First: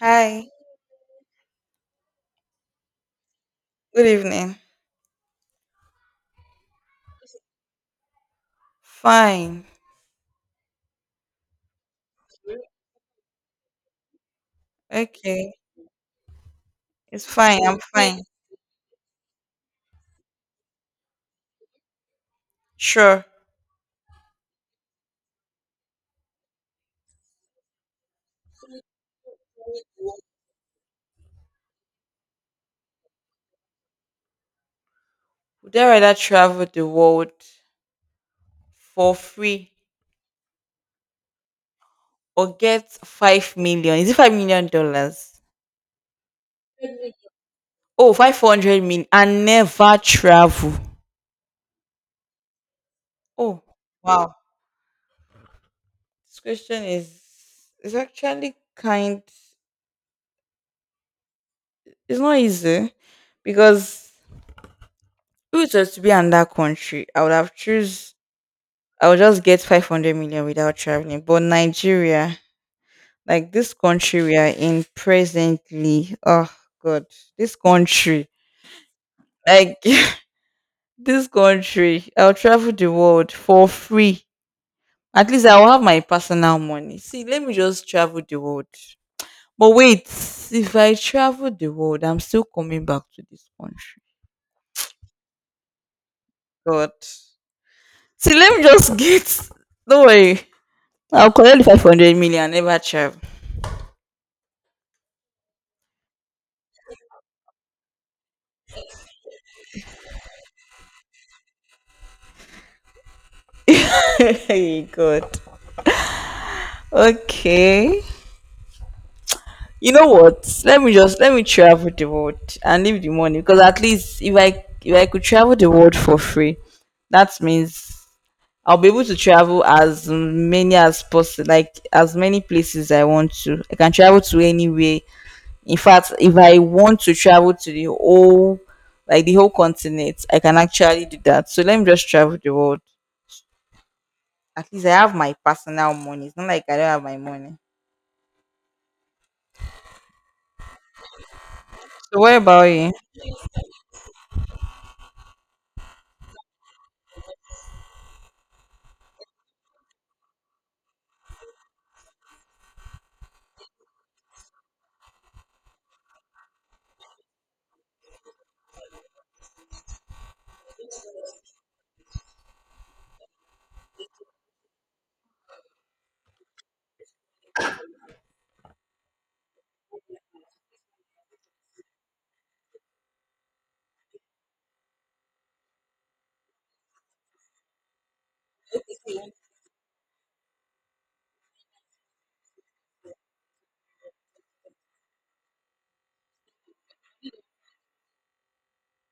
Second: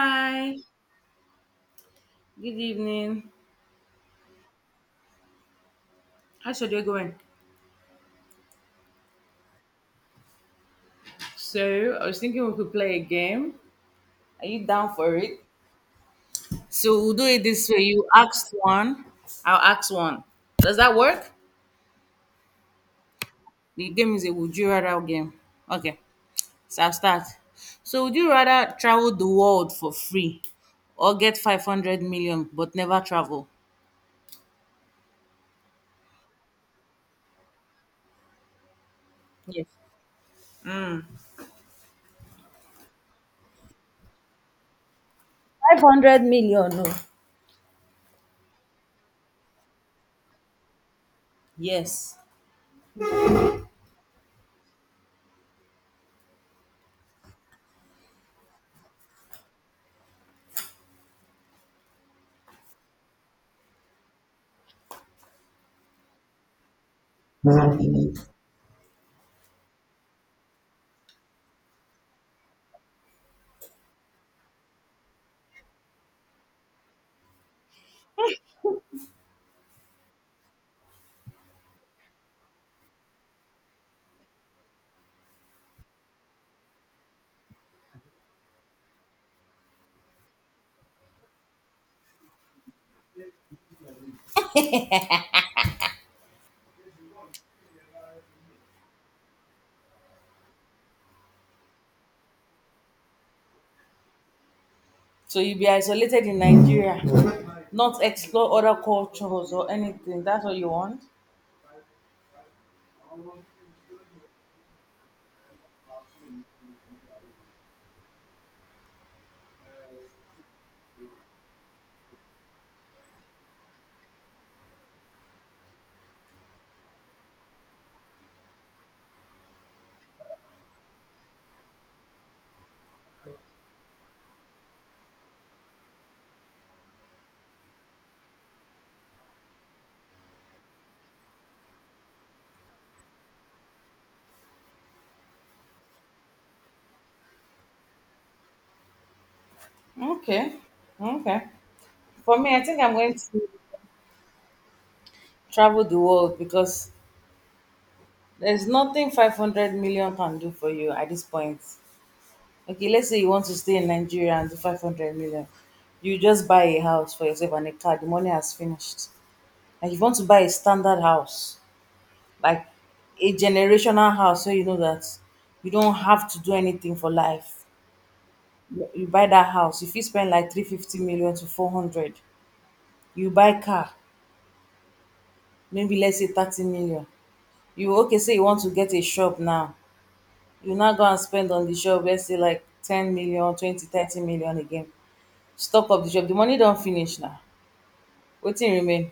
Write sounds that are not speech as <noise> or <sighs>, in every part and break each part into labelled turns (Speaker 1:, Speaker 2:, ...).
Speaker 1: Hi,
Speaker 2: good evening.
Speaker 1: good evening.
Speaker 2: How's your day going?
Speaker 1: Fine.
Speaker 2: So, I was thinking we could play a game. Are you down for it?
Speaker 1: Okay.
Speaker 2: So, we'll
Speaker 1: It's
Speaker 2: do it
Speaker 1: fine.
Speaker 2: this
Speaker 1: I'm
Speaker 2: way. You
Speaker 1: fine.
Speaker 2: ask one, I'll ask one. Does that work?
Speaker 1: Sure.
Speaker 2: The game is a would you rather game. Okay, so I'll start. So, would you rather travel the world for free or get 500 million but never travel?
Speaker 1: Would I rather travel the world for
Speaker 2: Yes.
Speaker 1: free or get 5 million? Is it $5 million?
Speaker 2: 500 million. No.
Speaker 1: Oh, 500 million and never travel.
Speaker 2: Yes.
Speaker 1: Oh, wow. This question is actually kind it's not easy, because if it was just to be in that country, I would just get 500 million without traveling. But Nigeria, like this country we are in presently. Oh God, this country. Like, <laughs> this country, I'll travel the world for free. At least I'll have my personal money. See, let me just travel the world. But wait, if I travel the world, I'm still coming back to this country. God. See, let me just <laughs> get. Don't worry. I'll collect the 500 million, never travel.
Speaker 2: So you'll be isolated in Nigeria, not explore other cultures or anything. That's what you want?
Speaker 1: <laughs> Hey, God. Okay. You know what, let me just let me travel the world and leave the money, because at least if I could travel the world for free, that means I'll be able to travel as many as possible, like as many places I want to. I can travel to anywhere. In fact, if I want to travel to the whole, like the whole continent, I can actually do that. So let me just travel the world. At least I have my personal money. It's not like I don't have my money.
Speaker 2: Okay. Okay.
Speaker 1: So what
Speaker 2: For me,
Speaker 1: about
Speaker 2: I think
Speaker 1: you?
Speaker 2: I'm going to travel the world because there's nothing 500 million can do for you at this point. Okay, let's say you want to stay in Nigeria and do 500 million. You just buy a house for yourself and a car. The money has finished. And if you want to buy a standard house, like a generational house, so you know that you don't have to do anything for life, you buy that house, you fit spend like 350 million to 400. You buy car, maybe let's say 30 million. You okay say you want to get a shop now, you now go and spend on the shop let's say like 10 million, 20, 30 million again. Stock up the shop, the money don't finish na, wetin remain?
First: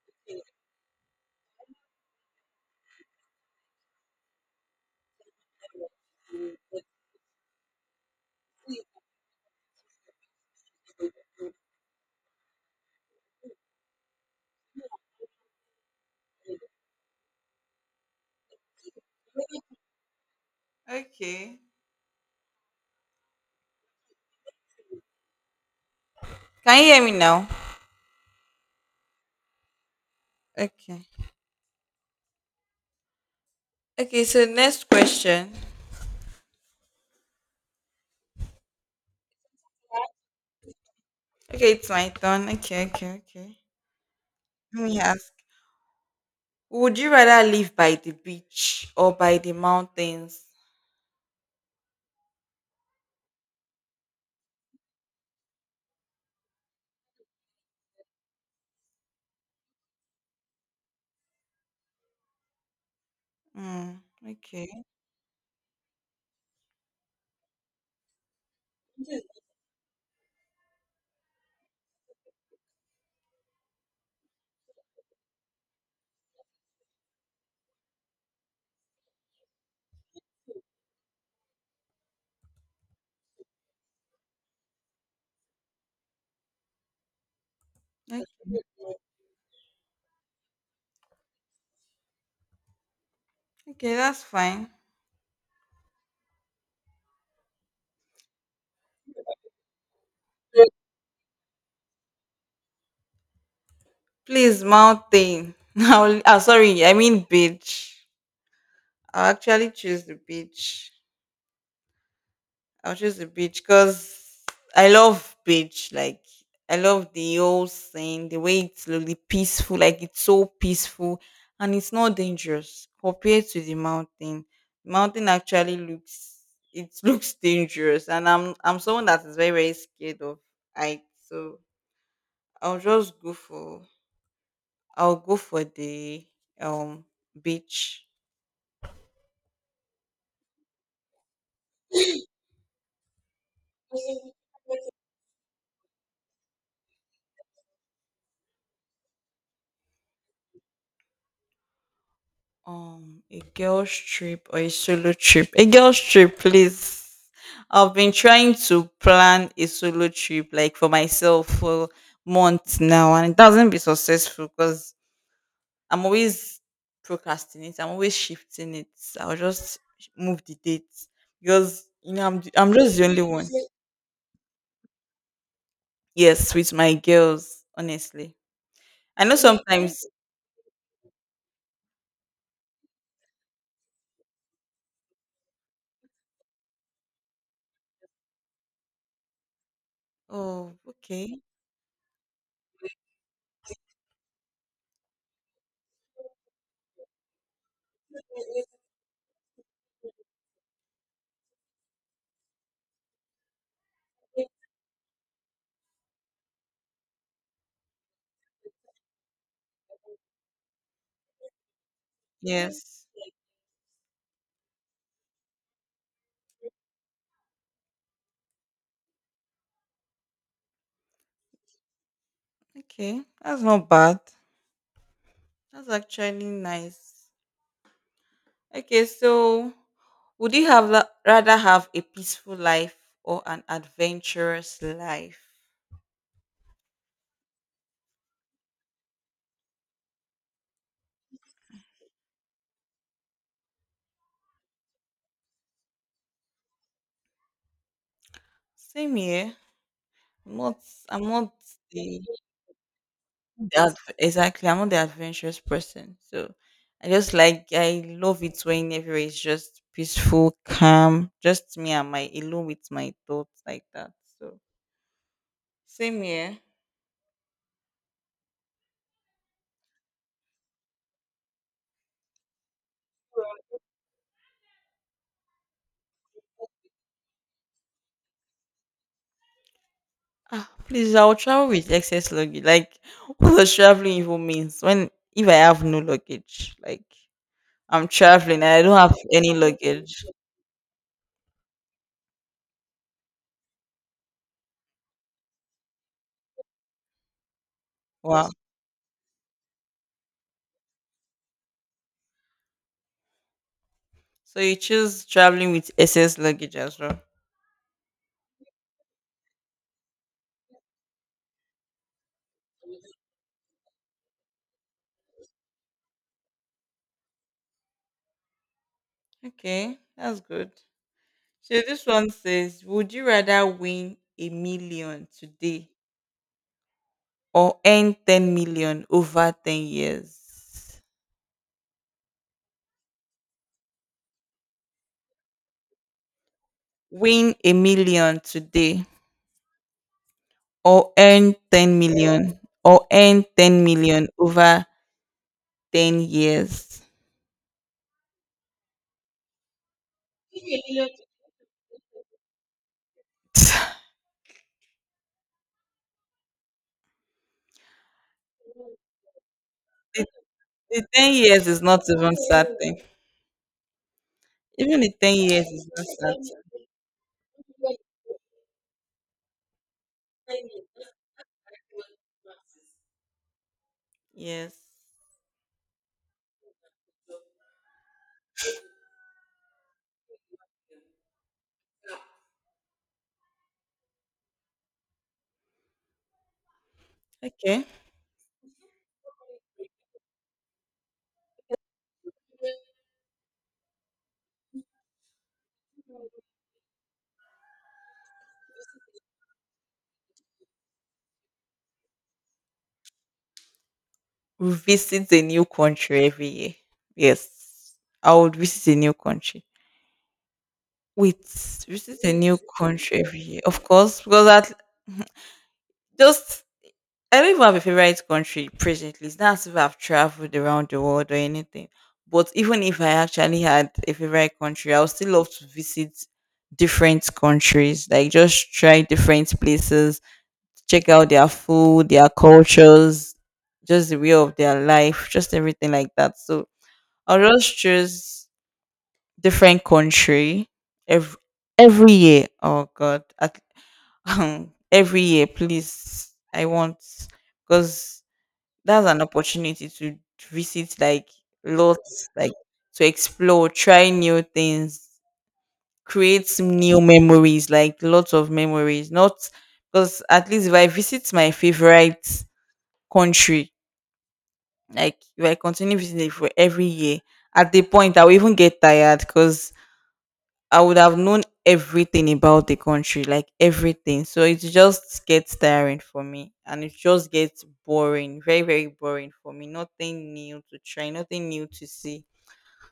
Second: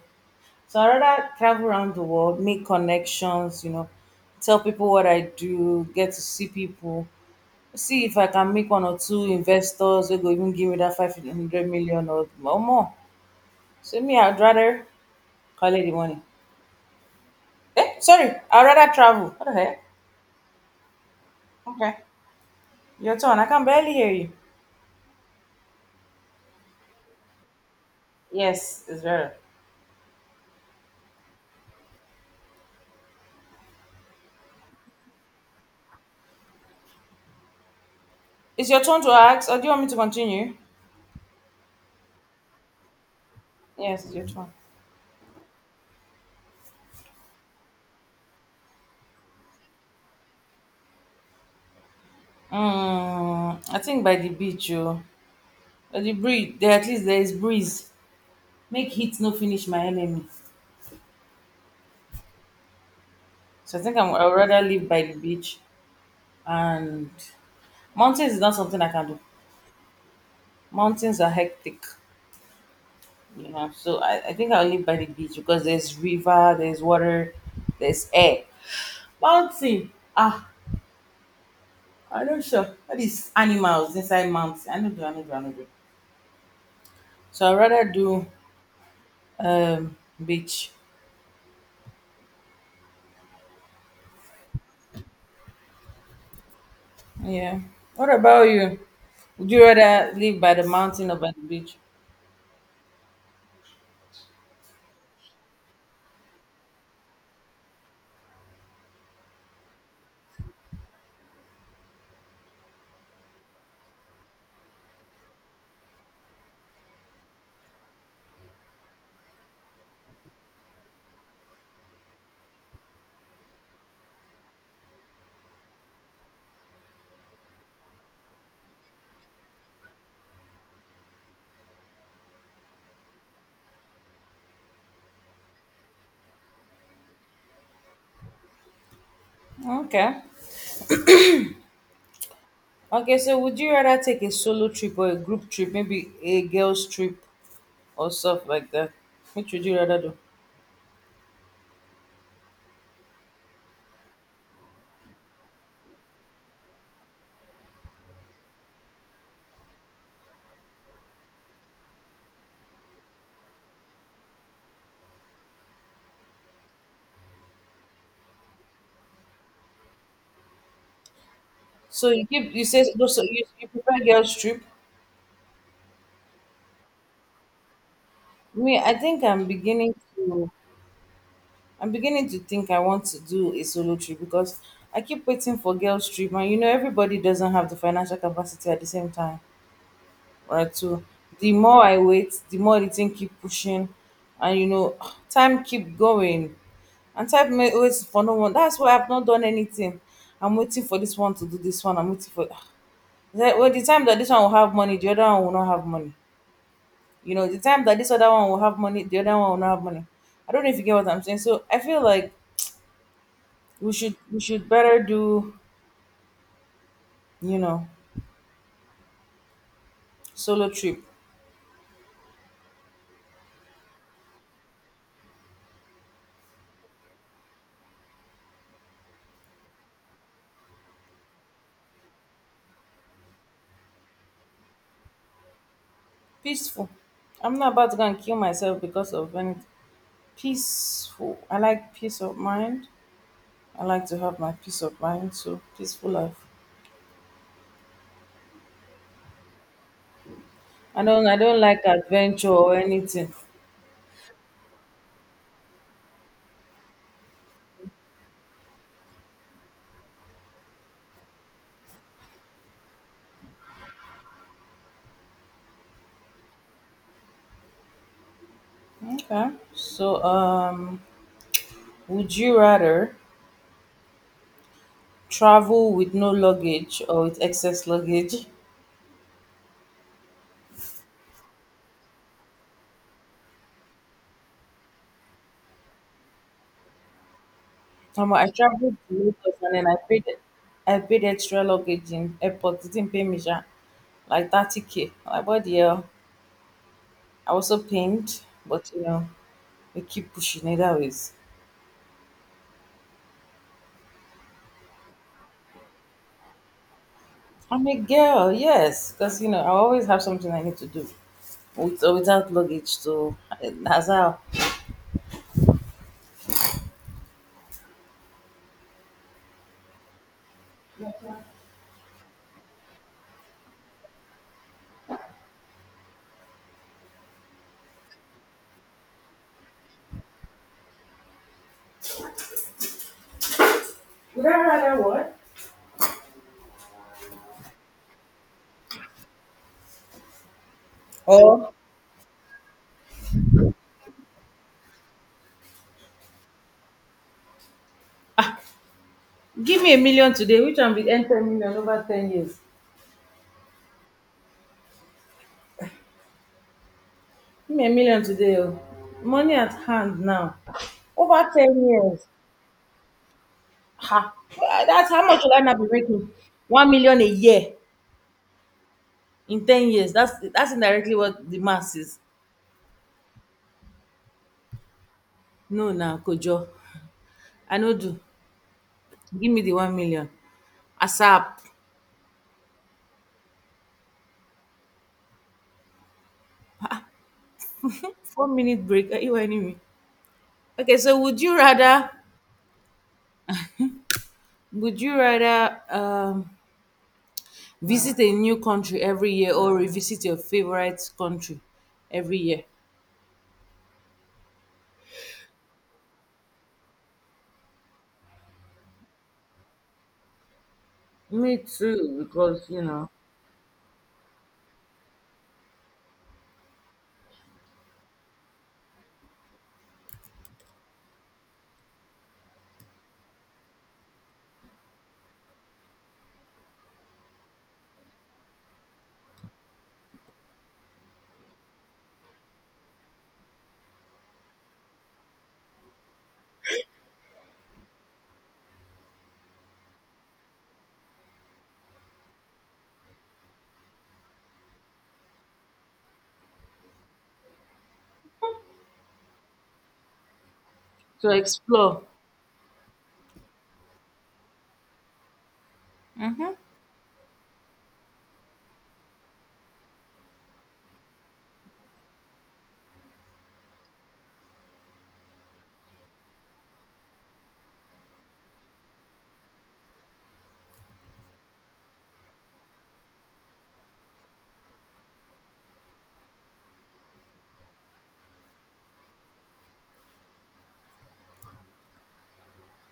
Speaker 2: So I rather travel around the world, make connections, you know, tell people what I do, get to see people. See if I can make one or two investors wey go even give me that 500 million or more. So me, I'd rather call it the morning. Eh, sorry, I'd rather travel. What the heck?
Speaker 1: Okay.
Speaker 2: Okay. Your turn. I can barely hear you.
Speaker 1: Can you hear me now?
Speaker 2: Yes, it's better.
Speaker 1: Okay. Okay, so next question.
Speaker 2: It's your turn to ask, or do you want me to continue?
Speaker 1: Okay, it's my turn. Okay, okay, okay.
Speaker 2: Yes, it's your turn.
Speaker 1: Let me ask. Would you rather live by the beach or by the mountains?
Speaker 2: Mm, I think by the beach, oh. By the breeze. There at least there is breeze. Make heat no finish my enemy. So I
Speaker 1: Hmm.
Speaker 2: think I'd rather
Speaker 1: Okay.
Speaker 2: live by the beach. And mountains is not something I can do. Mountains are hectic. Yeah, so I think I'll live by the beach because there's river, there's water, there's air. Mountain. Ah, I'm not sure. All these animals inside mountain. I know do, I know do, I know do. So I'd rather
Speaker 1: O-
Speaker 2: do um beach.
Speaker 1: Okay, that's fine.
Speaker 2: Yeah. What about you? Would you rather live by the mountain or by the beach?
Speaker 1: Please, mountain. <laughs> I'll, sorry, I mean beach. I'll actually choose the beach. I'll choose the beach because I love beach. Like, I love the whole scene, the way it's really peaceful. Like, it's so peaceful, and it's not dangerous compared to the mountain. Mountain actually looks, it <laughs> looks dangerous, and I'm someone that is very very scared of height. So I'll just go for I'll go for the um beach.
Speaker 2: Okay. Okay, so would you rather take a solo trip or a group trip, maybe a girls trip or stuff like that? Which would you rather do?
Speaker 1: A girl's trip or a solo trip. A girl's trip, please. I've been trying to plan a solo trip like for myself for months now, and it doesn't be successful because I'm always procrastinating. I'm always shifting it. I'll just move the date because
Speaker 2: So you give you
Speaker 1: I'm
Speaker 2: say
Speaker 1: just the
Speaker 2: so
Speaker 1: only
Speaker 2: so you,
Speaker 1: one.
Speaker 2: you prefer girls trip?
Speaker 1: Yes, with my girls, honestly.
Speaker 2: Me, I
Speaker 1: I
Speaker 2: think
Speaker 1: know
Speaker 2: I'm beginning
Speaker 1: sometimes.
Speaker 2: to I'm beginning to think I want to do a solo trip because I keep waiting for girls trip and you know everybody doesn't have the financial capacity at the same time, right?
Speaker 1: Oh,
Speaker 2: So
Speaker 1: okay.
Speaker 2: the more I wait, the more the thing keep pushing and <sighs> time keep going. And time may wait for no one. That's why I've not done anything. I'm waiting for this one to do this one. I'm waiting for <sighs> when the time that this one will have money, the other one will not have money. You know, the time that this other one will have money, the other one will not have money. I don't know if you get what I'm saying. So I feel like
Speaker 1: Yes.
Speaker 2: we should better do, you know, solo trip.
Speaker 1: Okay, that's not bad. That's actually nice. Okay, so would you rather have a peaceful life or an adventurous life?
Speaker 2: Peaceful. I'm not about to go and kill myself because of anything. Peaceful. I like peace of mind. I like to have my peace of mind, so peaceful life.
Speaker 1: Same here. I'm not.
Speaker 2: I
Speaker 1: I'm
Speaker 2: don't I
Speaker 1: not
Speaker 2: don't like
Speaker 1: the,
Speaker 2: adventure or anything.
Speaker 1: exactly. I'm not the adventurous person. So I just like I love it when everywhere is just peaceful, calm, just me and my alone with my thoughts, like that. So same here.
Speaker 2: Okay. So would you rather travel with no luggage or with excess luggage?
Speaker 1: Please, I'll travel with excess luggage. Like, <laughs> what does traveling even means when if I have no luggage? Like, I'm
Speaker 2: I
Speaker 1: traveling and I don't
Speaker 2: traveled to
Speaker 1: have any
Speaker 2: Lagos and then I
Speaker 1: luggage.
Speaker 2: paid I paid extra luggage in airport. They didn't pay me sha, like 30K. Like what the hell? I was so pained,
Speaker 1: Wow.
Speaker 2: but you know, we keep pushing it always.
Speaker 1: So you choose traveling with SS luggage as well.
Speaker 2: I'm a girl, yes, because you know, I always have something I need to do with or without luggage. So that's how.
Speaker 1: Okay, that's good. So this one says, would you rather win a million today or earn 10 million over 10 years? Win a million today or earn
Speaker 2: Or
Speaker 1: 10 million or earn 10 million over 10 years.
Speaker 2: give me a million today, which I'm with earn 10 million over 10 years.
Speaker 1: <laughs> the,
Speaker 2: Give me a million today, oh. Money at hand now.
Speaker 1: the 10
Speaker 2: Over
Speaker 1: years is
Speaker 2: 10
Speaker 1: not
Speaker 2: years.
Speaker 1: even certain.
Speaker 2: Ha! Well,
Speaker 1: Even
Speaker 2: that's
Speaker 1: the
Speaker 2: how
Speaker 1: 10
Speaker 2: much will I
Speaker 1: years
Speaker 2: not be
Speaker 1: is not
Speaker 2: making?
Speaker 1: certain.
Speaker 2: 1 million a year in 10 years. That's indirectly what the mass is.
Speaker 1: Yes.
Speaker 2: No, na kojo. I no do. Give me the 1 million. ASAP.
Speaker 1: Okay.
Speaker 2: 4 minute break. Are you whining me? Okay, so would you rather visit a new country every year or revisit your favorite country every year?
Speaker 1: Visit a new country every year. Yes. I would visit a new country. Wait,
Speaker 2: Me too,
Speaker 1: visit a new
Speaker 2: because you know,
Speaker 1: country every year. Of course, because at just I don't even have a favorite country presently. It's not as if I've traveled around the world or anything. But even if I actually had a favorite country, I would still love to visit different countries, like just try different places, check out their food, their cultures, just the way of their life, just everything like that. So I'll just choose different country every every year. Oh God, <laughs> every year, please. I want Because that's an opportunity to visit, like,
Speaker 2: to explore.
Speaker 1: lots, like, to explore, try new things, create
Speaker 2: Mm-hmm.
Speaker 1: some new memories, like, lots of memories. Not because at least if I visit my favorite country. Like, if I continue visiting it for every year, at the point I will even get tired because I would have known everything about the country, like everything. So it just gets tiring for me, and it just gets boring, very, very boring for me. Nothing new to try, nothing new to see.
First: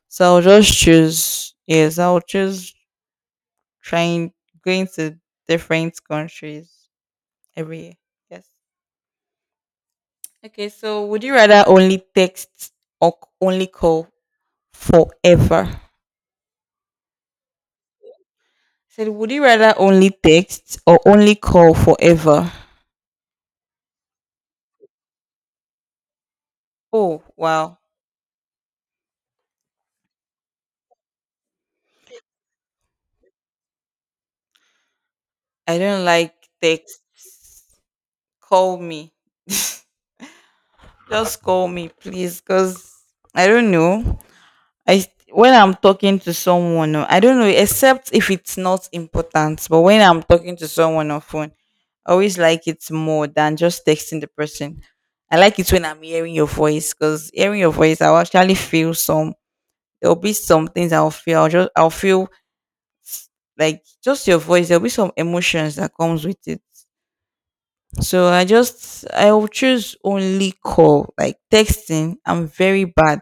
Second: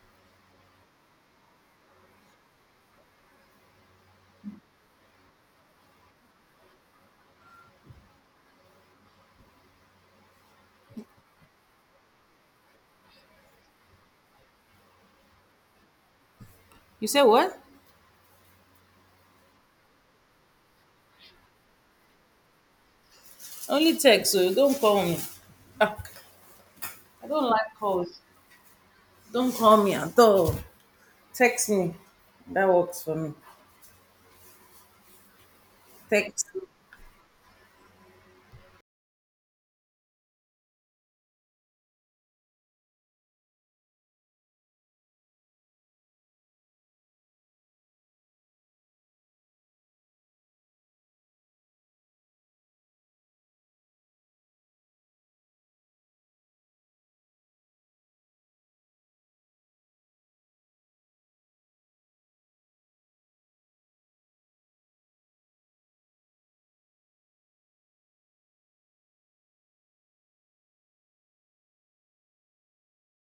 Speaker 1: So I'll just choose, yes, I'll choose trying going to different countries every year. Yes. Okay, so would you rather only text or only call forever?
Speaker 2: You say what?
Speaker 1: Said, would you rather only text or only call forever?
Speaker 2: Only text, so you don't call me. Ah.
Speaker 1: Oh,
Speaker 2: I don't like
Speaker 1: wow.
Speaker 2: calls. Don't call me at all. Text me. That works for me.
Speaker 1: I don't like
Speaker 2: Text.
Speaker 1: text. Call me. <laughs> Just call me, please, because I don't know. I When I'm talking to someone, I don't know, except if it's not important. But when I'm talking to someone on phone, I always like it more than just texting the person. I like it when I'm hearing your voice, because hearing your voice, I will actually feel some there'll be some things I'll feel. I'll feel like just your voice. There'll be some emotions that comes with it. So I will choose only call. Like, texting, I'm very bad.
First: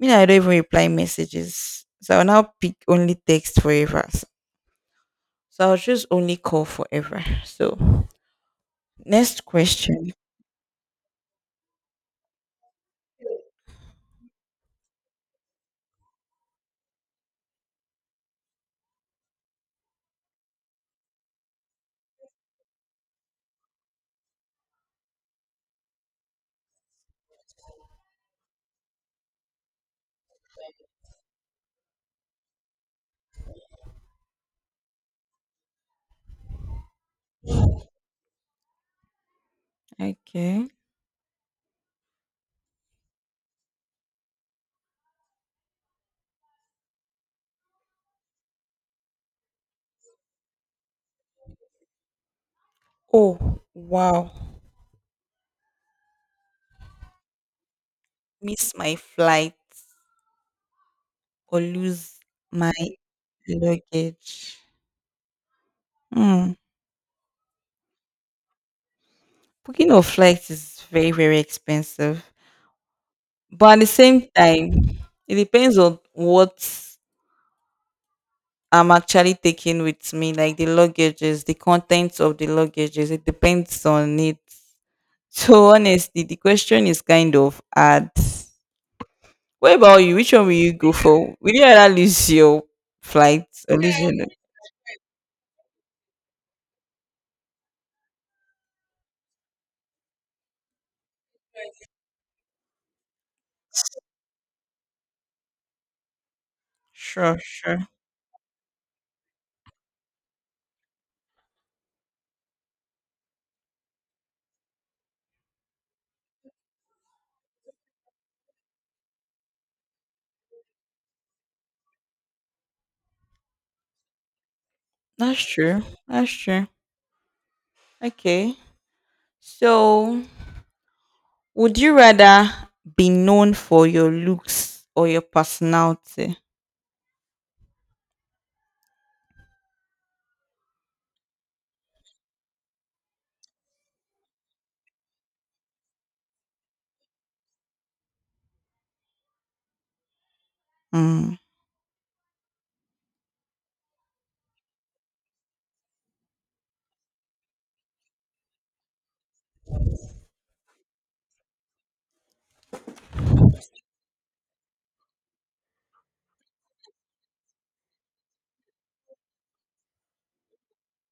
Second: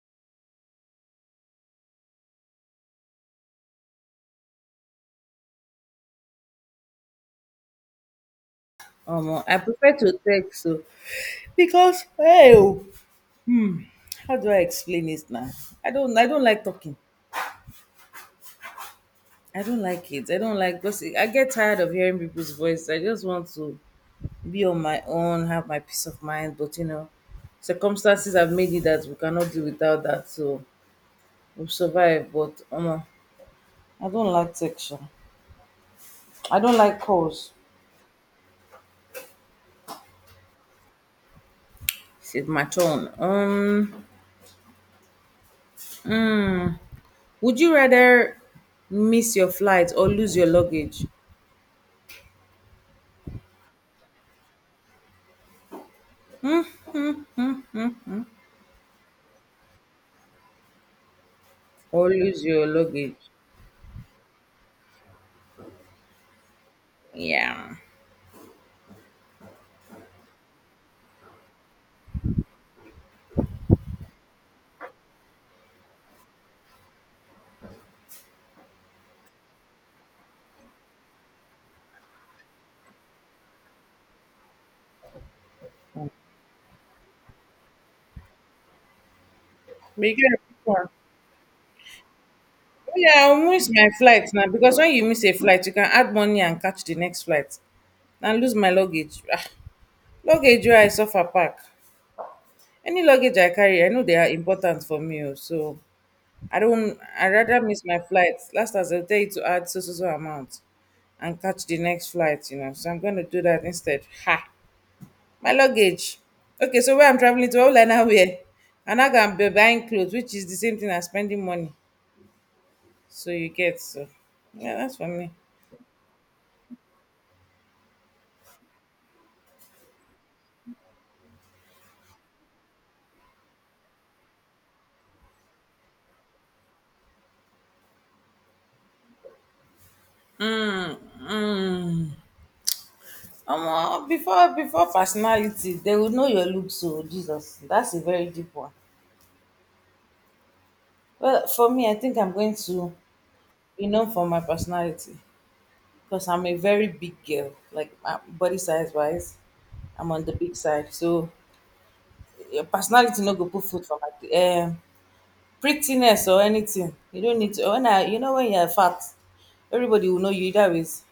Speaker 1: You know, I don't even reply messages. So I'll now pick only text forever. So I'll choose only call forever. So next
Speaker 2: I prefer
Speaker 1: question.
Speaker 2: to text so because hey, oh, how do I explain this now? I don't. I don't like talking. I don't like it. I don't like because I get tired of hearing people's voice. I just want to be on my own, have my peace of mind. But you know, circumstances have made it that we cannot do without that. So we will survive. But I don't like text sha. I don't like calls.
Speaker 1: Okay.
Speaker 2: It's my turn. Hmm. Would you rather miss your flight or lose your luggage?
Speaker 1: Oh wow.
Speaker 2: Hmm, hmm.
Speaker 1: Miss my flight or
Speaker 2: Or
Speaker 1: lose
Speaker 2: lose your
Speaker 1: my
Speaker 2: luggage?
Speaker 1: luggage. Hmm.
Speaker 2: Yeah.
Speaker 1: Booking of flights is very, very expensive. But at the same time, it depends on what I'm actually taking with me, like the luggages, the contents of the luggages. It depends on it. So honestly, the question is kind of hard. What about you? Which one will you
Speaker 2: But
Speaker 1: go for? Will you rather lose your
Speaker 2: oh, yeah, I'll
Speaker 1: flight
Speaker 2: miss
Speaker 1: or
Speaker 2: my
Speaker 1: lose your...
Speaker 2: flight now because when you miss a flight, you can add money and catch the next flight. And lose my luggage. Ah, luggage, where I suffer pack. Any luggage I carry, I know they are important for me, oh. So I don't. I
Speaker 1: Sure,
Speaker 2: rather
Speaker 1: sure.
Speaker 2: miss my flight. Last as I tell you to add so so so amount, and catch the next flight. You know, so I'm going to do that instead. Ha! My luggage. Okay, so where I'm traveling to, all I now wear, and I can be buying clothes, which is the same thing as spending money. So you get so. Yeah, that's for me.
Speaker 1: That's true. That's true. Okay. So would you rather be known for your looks or your personality?
Speaker 2: Mm. Omo, before before personality, they would know your look. So Jesus, that's a very deep one.
Speaker 1: Mm.
Speaker 2: Well, for me, I think I'm going to be known for my personality, because I'm a very big girl. Like my body size wise, I'm on the big side. So your personality no go put food for my prettiness or anything. You don't need to. When I, you know, when you're fat, everybody will know you either ways.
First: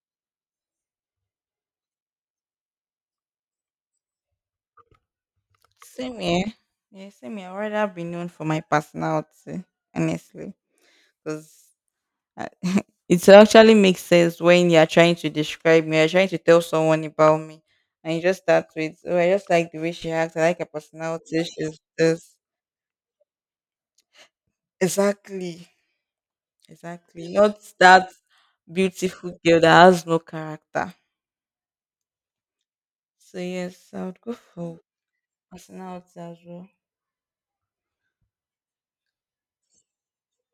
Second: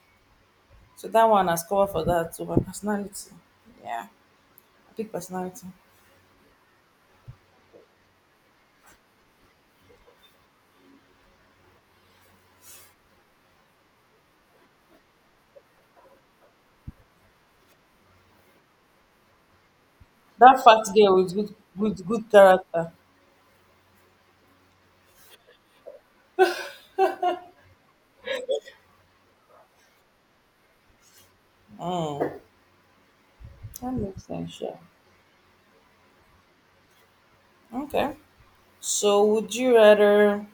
Speaker 2: So that one has cover for that. So my personality, yeah, big personality.
Speaker 1: Same here. Yeah, same here. I'd rather be known for my personality, honestly. Because it actually makes sense when you're trying to describe me, you're trying to tell someone about me. And you just start with, oh, I just like the way she acts. I like
Speaker 2: That
Speaker 1: her
Speaker 2: fat girl with
Speaker 1: personality.
Speaker 2: good,
Speaker 1: She's
Speaker 2: with good
Speaker 1: this.
Speaker 2: character.
Speaker 1: Exactly. Exactly. Not that beautiful girl that has no character.
Speaker 2: Mm,
Speaker 1: So, yes,
Speaker 2: that
Speaker 1: I would
Speaker 2: makes
Speaker 1: go
Speaker 2: sense. Yeah.
Speaker 1: for personality as well.
Speaker 2: Okay. So would you rather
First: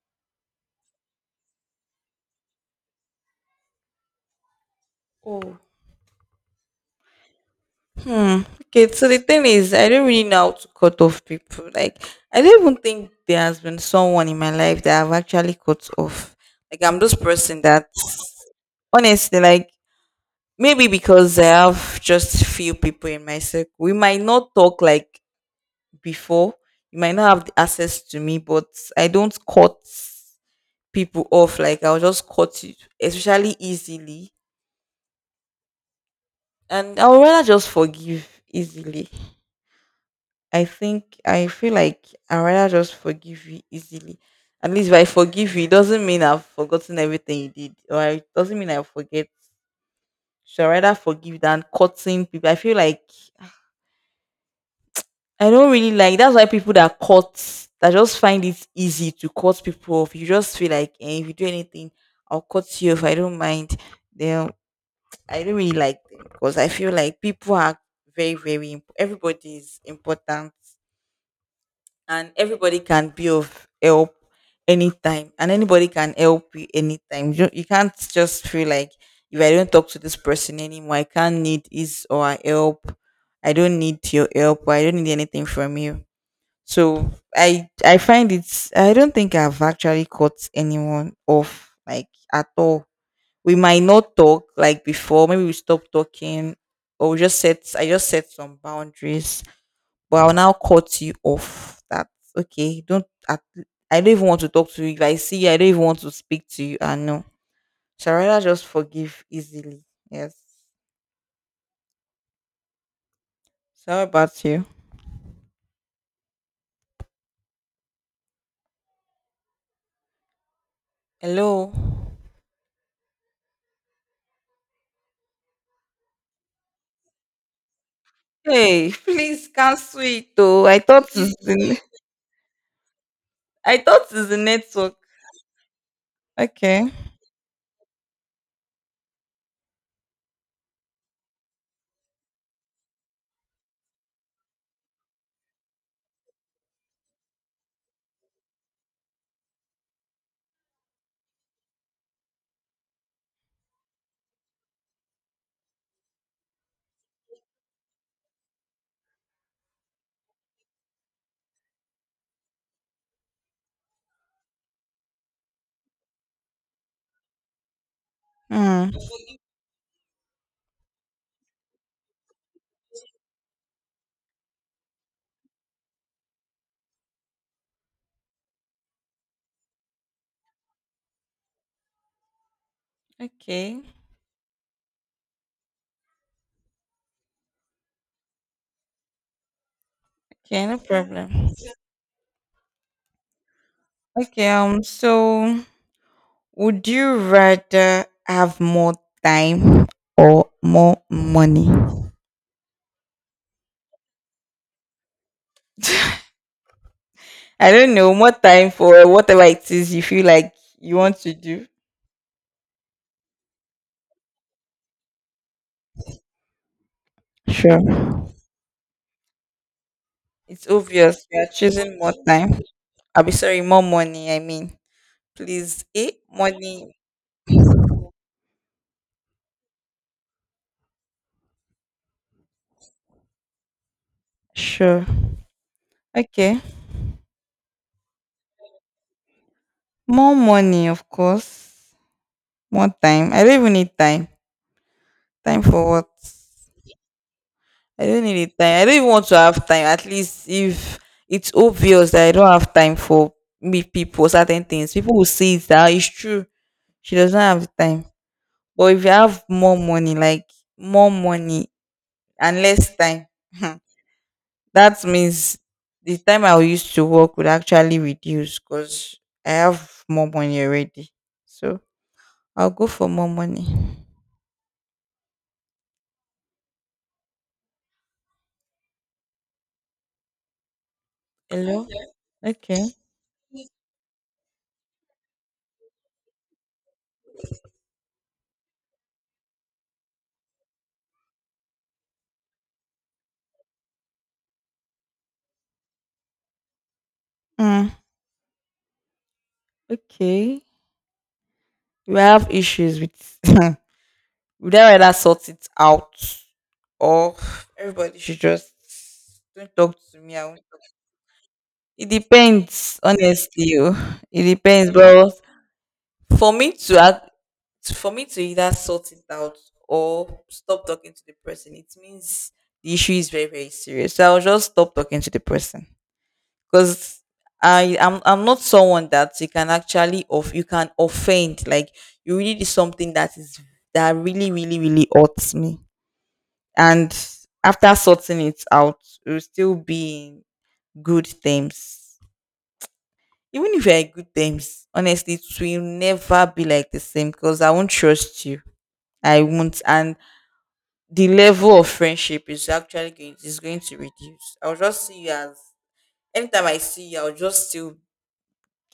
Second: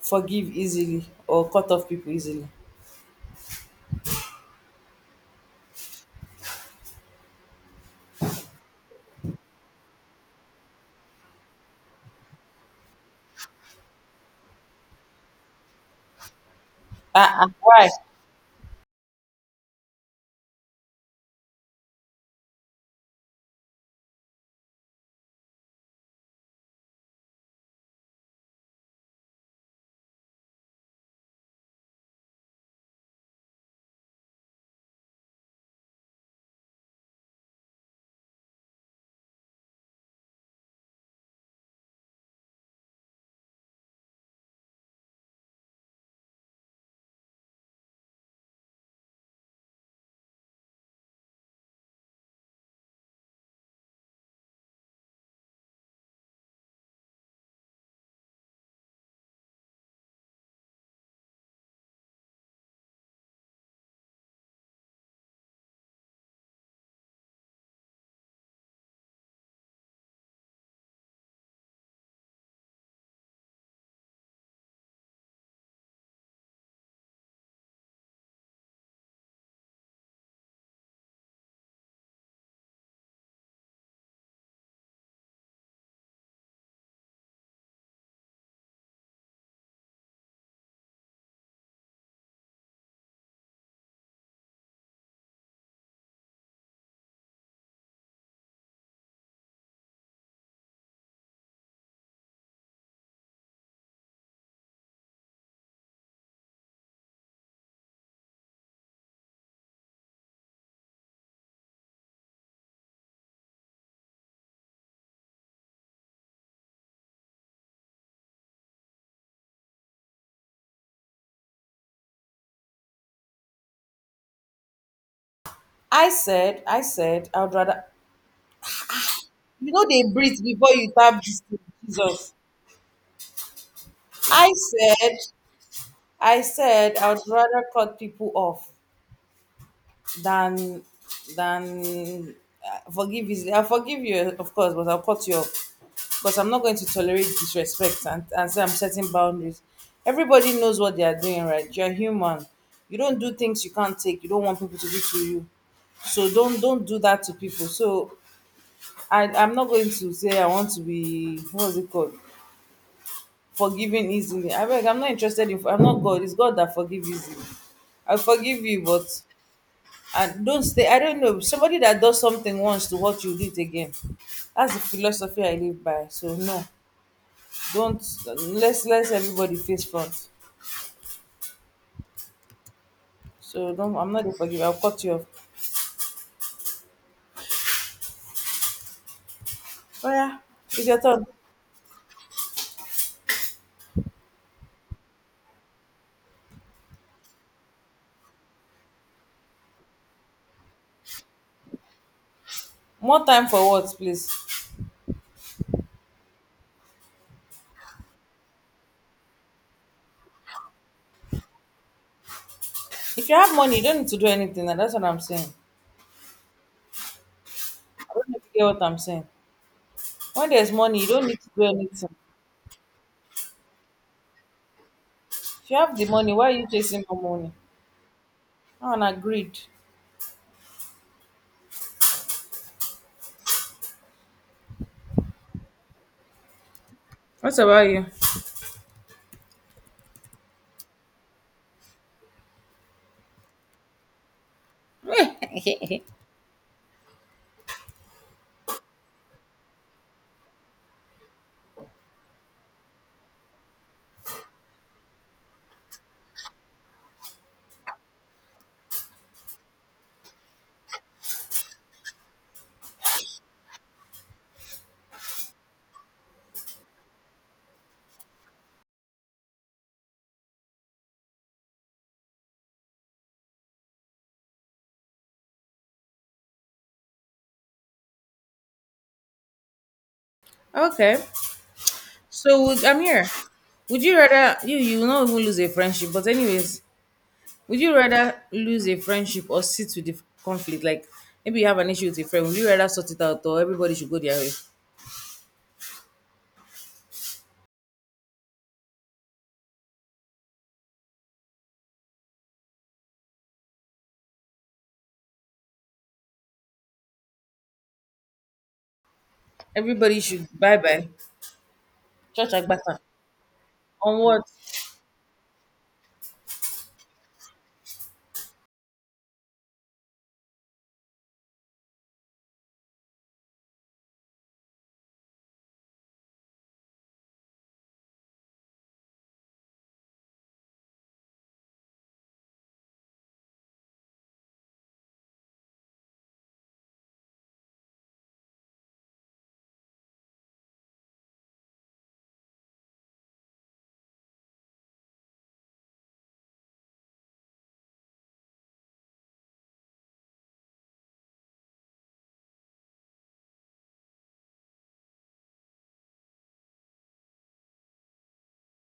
Speaker 2: forgive easily or cut off people easily?
Speaker 1: Oh, hmm. Okay, so the thing is, I don't really know how to cut off people. Like, I don't even think there has been someone in my life that I've actually cut off. Like, I'm this
Speaker 2: Ah,
Speaker 1: person that,
Speaker 2: why?
Speaker 1: honestly, like, maybe because I have just few people in my circle, we might not talk like before. You might not have the access to me, but I don't cut people off. Like, I'll just cut you, especially easily. And I'll rather just forgive easily. I feel like I rather just forgive you easily. At least if I forgive you, it doesn't mean I've forgotten everything you did, or it doesn't mean I forget. So I rather forgive than cutting people. I feel like I don't really like. That's why people that cut that just find it easy to cut people off. You just feel like, if you do anything, I'll cut you off. I don't mind. Then I don't really like them because I feel like people are very very. Everybody is important, and everybody can be of help anytime, and anybody can help you anytime. You can't just feel like if I don't talk to this person anymore, I can't need his or her help. I don't need your help, or I don't need anything from you. So i find it's I don't think I've actually cut anyone off, like, at all. We might not talk like before, maybe we stop talking, or we just set I just set some boundaries, but I'll now cut you off. That's okay. Don't at- I don't even want to talk to you. If I see you, I don't even want to speak to you. I know. So I rather just forgive easily. Yes. Sorry about you. Hello.
Speaker 2: I said, I would rather,
Speaker 1: Hey, <laughs> please
Speaker 2: you know,
Speaker 1: cancel
Speaker 2: they
Speaker 1: it
Speaker 2: breathe
Speaker 1: though.
Speaker 2: before you tap this thing, Jesus.
Speaker 1: I thought it's the
Speaker 2: I
Speaker 1: network.
Speaker 2: said, I
Speaker 1: Okay.
Speaker 2: said, I would rather cut people off than than forgive easily. I'll forgive you, of course, but I'll cut you off because I'm not going to tolerate disrespect, and say I'm setting boundaries. Everybody knows what they are doing, right? You're human. You don't do things you can't take. You don't want people to do to you. So don't do that to people. So I'm not going to say I want to be what's it called, forgiving easily. I beg, I'm not interested in. I'm not God. It's God that forgive easily. I forgive you,
Speaker 1: Hmm.
Speaker 2: but I don't stay. I don't know somebody that does something once to what you did again. That's the philosophy I live by. So no, don't, let's let everybody face front. So
Speaker 1: Okay.
Speaker 2: don't. I'm not a forgive. I'll cut you off. Oh yeah,
Speaker 1: Okay, no
Speaker 2: it's your turn.
Speaker 1: problem. Okay, so would you rather have more time or more money?
Speaker 2: More time for what, please?
Speaker 1: <laughs> I don't know, more time for whatever it is you feel like you want to do.
Speaker 2: If you have money, you don't need to do anything. And that's what I'm saying.
Speaker 1: Sure.
Speaker 2: I don't know if you get what I'm saying. When
Speaker 1: It's
Speaker 2: there's money, you
Speaker 1: obvious
Speaker 2: don't
Speaker 1: you
Speaker 2: need
Speaker 1: are
Speaker 2: to do
Speaker 1: choosing more
Speaker 2: anything.
Speaker 1: time. I'll be Sorry, more money. I mean,
Speaker 2: If you
Speaker 1: please,
Speaker 2: have the
Speaker 1: eh?
Speaker 2: money, why are you
Speaker 1: Money.
Speaker 2: chasing for money? I want agreed.
Speaker 1: Sure. Okay.
Speaker 2: What about you?
Speaker 1: More money, of course. More time. I don't even need time. Time for what? I don't need it time. I don't even want to have time. At least if it's obvious that I don't have time for me people, certain things, people will see it that, "Ah, it's true. She doesn't have the time. But if you have more money, like more money and less time, <laughs> that means the time I used to work would actually reduce because I have more money already. So I'll go for more money.
Speaker 2: Okay.
Speaker 1: Hello?
Speaker 2: So
Speaker 1: Okay.
Speaker 2: I'm here. Would you rather, you will not even lose a friendship? But anyways, would you rather lose a friendship or sit with the conflict? Like maybe you have an issue with a friend. Would you rather sort it out or everybody should go their way?
Speaker 1: Mm, okay. We have issues with <laughs> would I rather sort it out or everybody should just don't talk to
Speaker 2: Everybody
Speaker 1: me. I
Speaker 2: should
Speaker 1: won't
Speaker 2: bye
Speaker 1: talk.
Speaker 2: bye.
Speaker 1: It
Speaker 2: Church
Speaker 1: depends,
Speaker 2: Agbata.
Speaker 1: honestly. Oh.
Speaker 2: On what?
Speaker 1: It depends, but for me to act for me to either sort it out or stop talking to the person, it means the issue is very, very serious. So I'll just stop talking to the person because I'm not someone that you can actually off you can offend. Like you really did something that is that really, really, really hurts me. And after sorting it out, we will still be in good terms. Even if you're in good terms, honestly, it will never be like the same because I won't trust you. I won't. And the level of friendship is actually going is going to reduce. I'll just see you as anytime I see you, I'll just still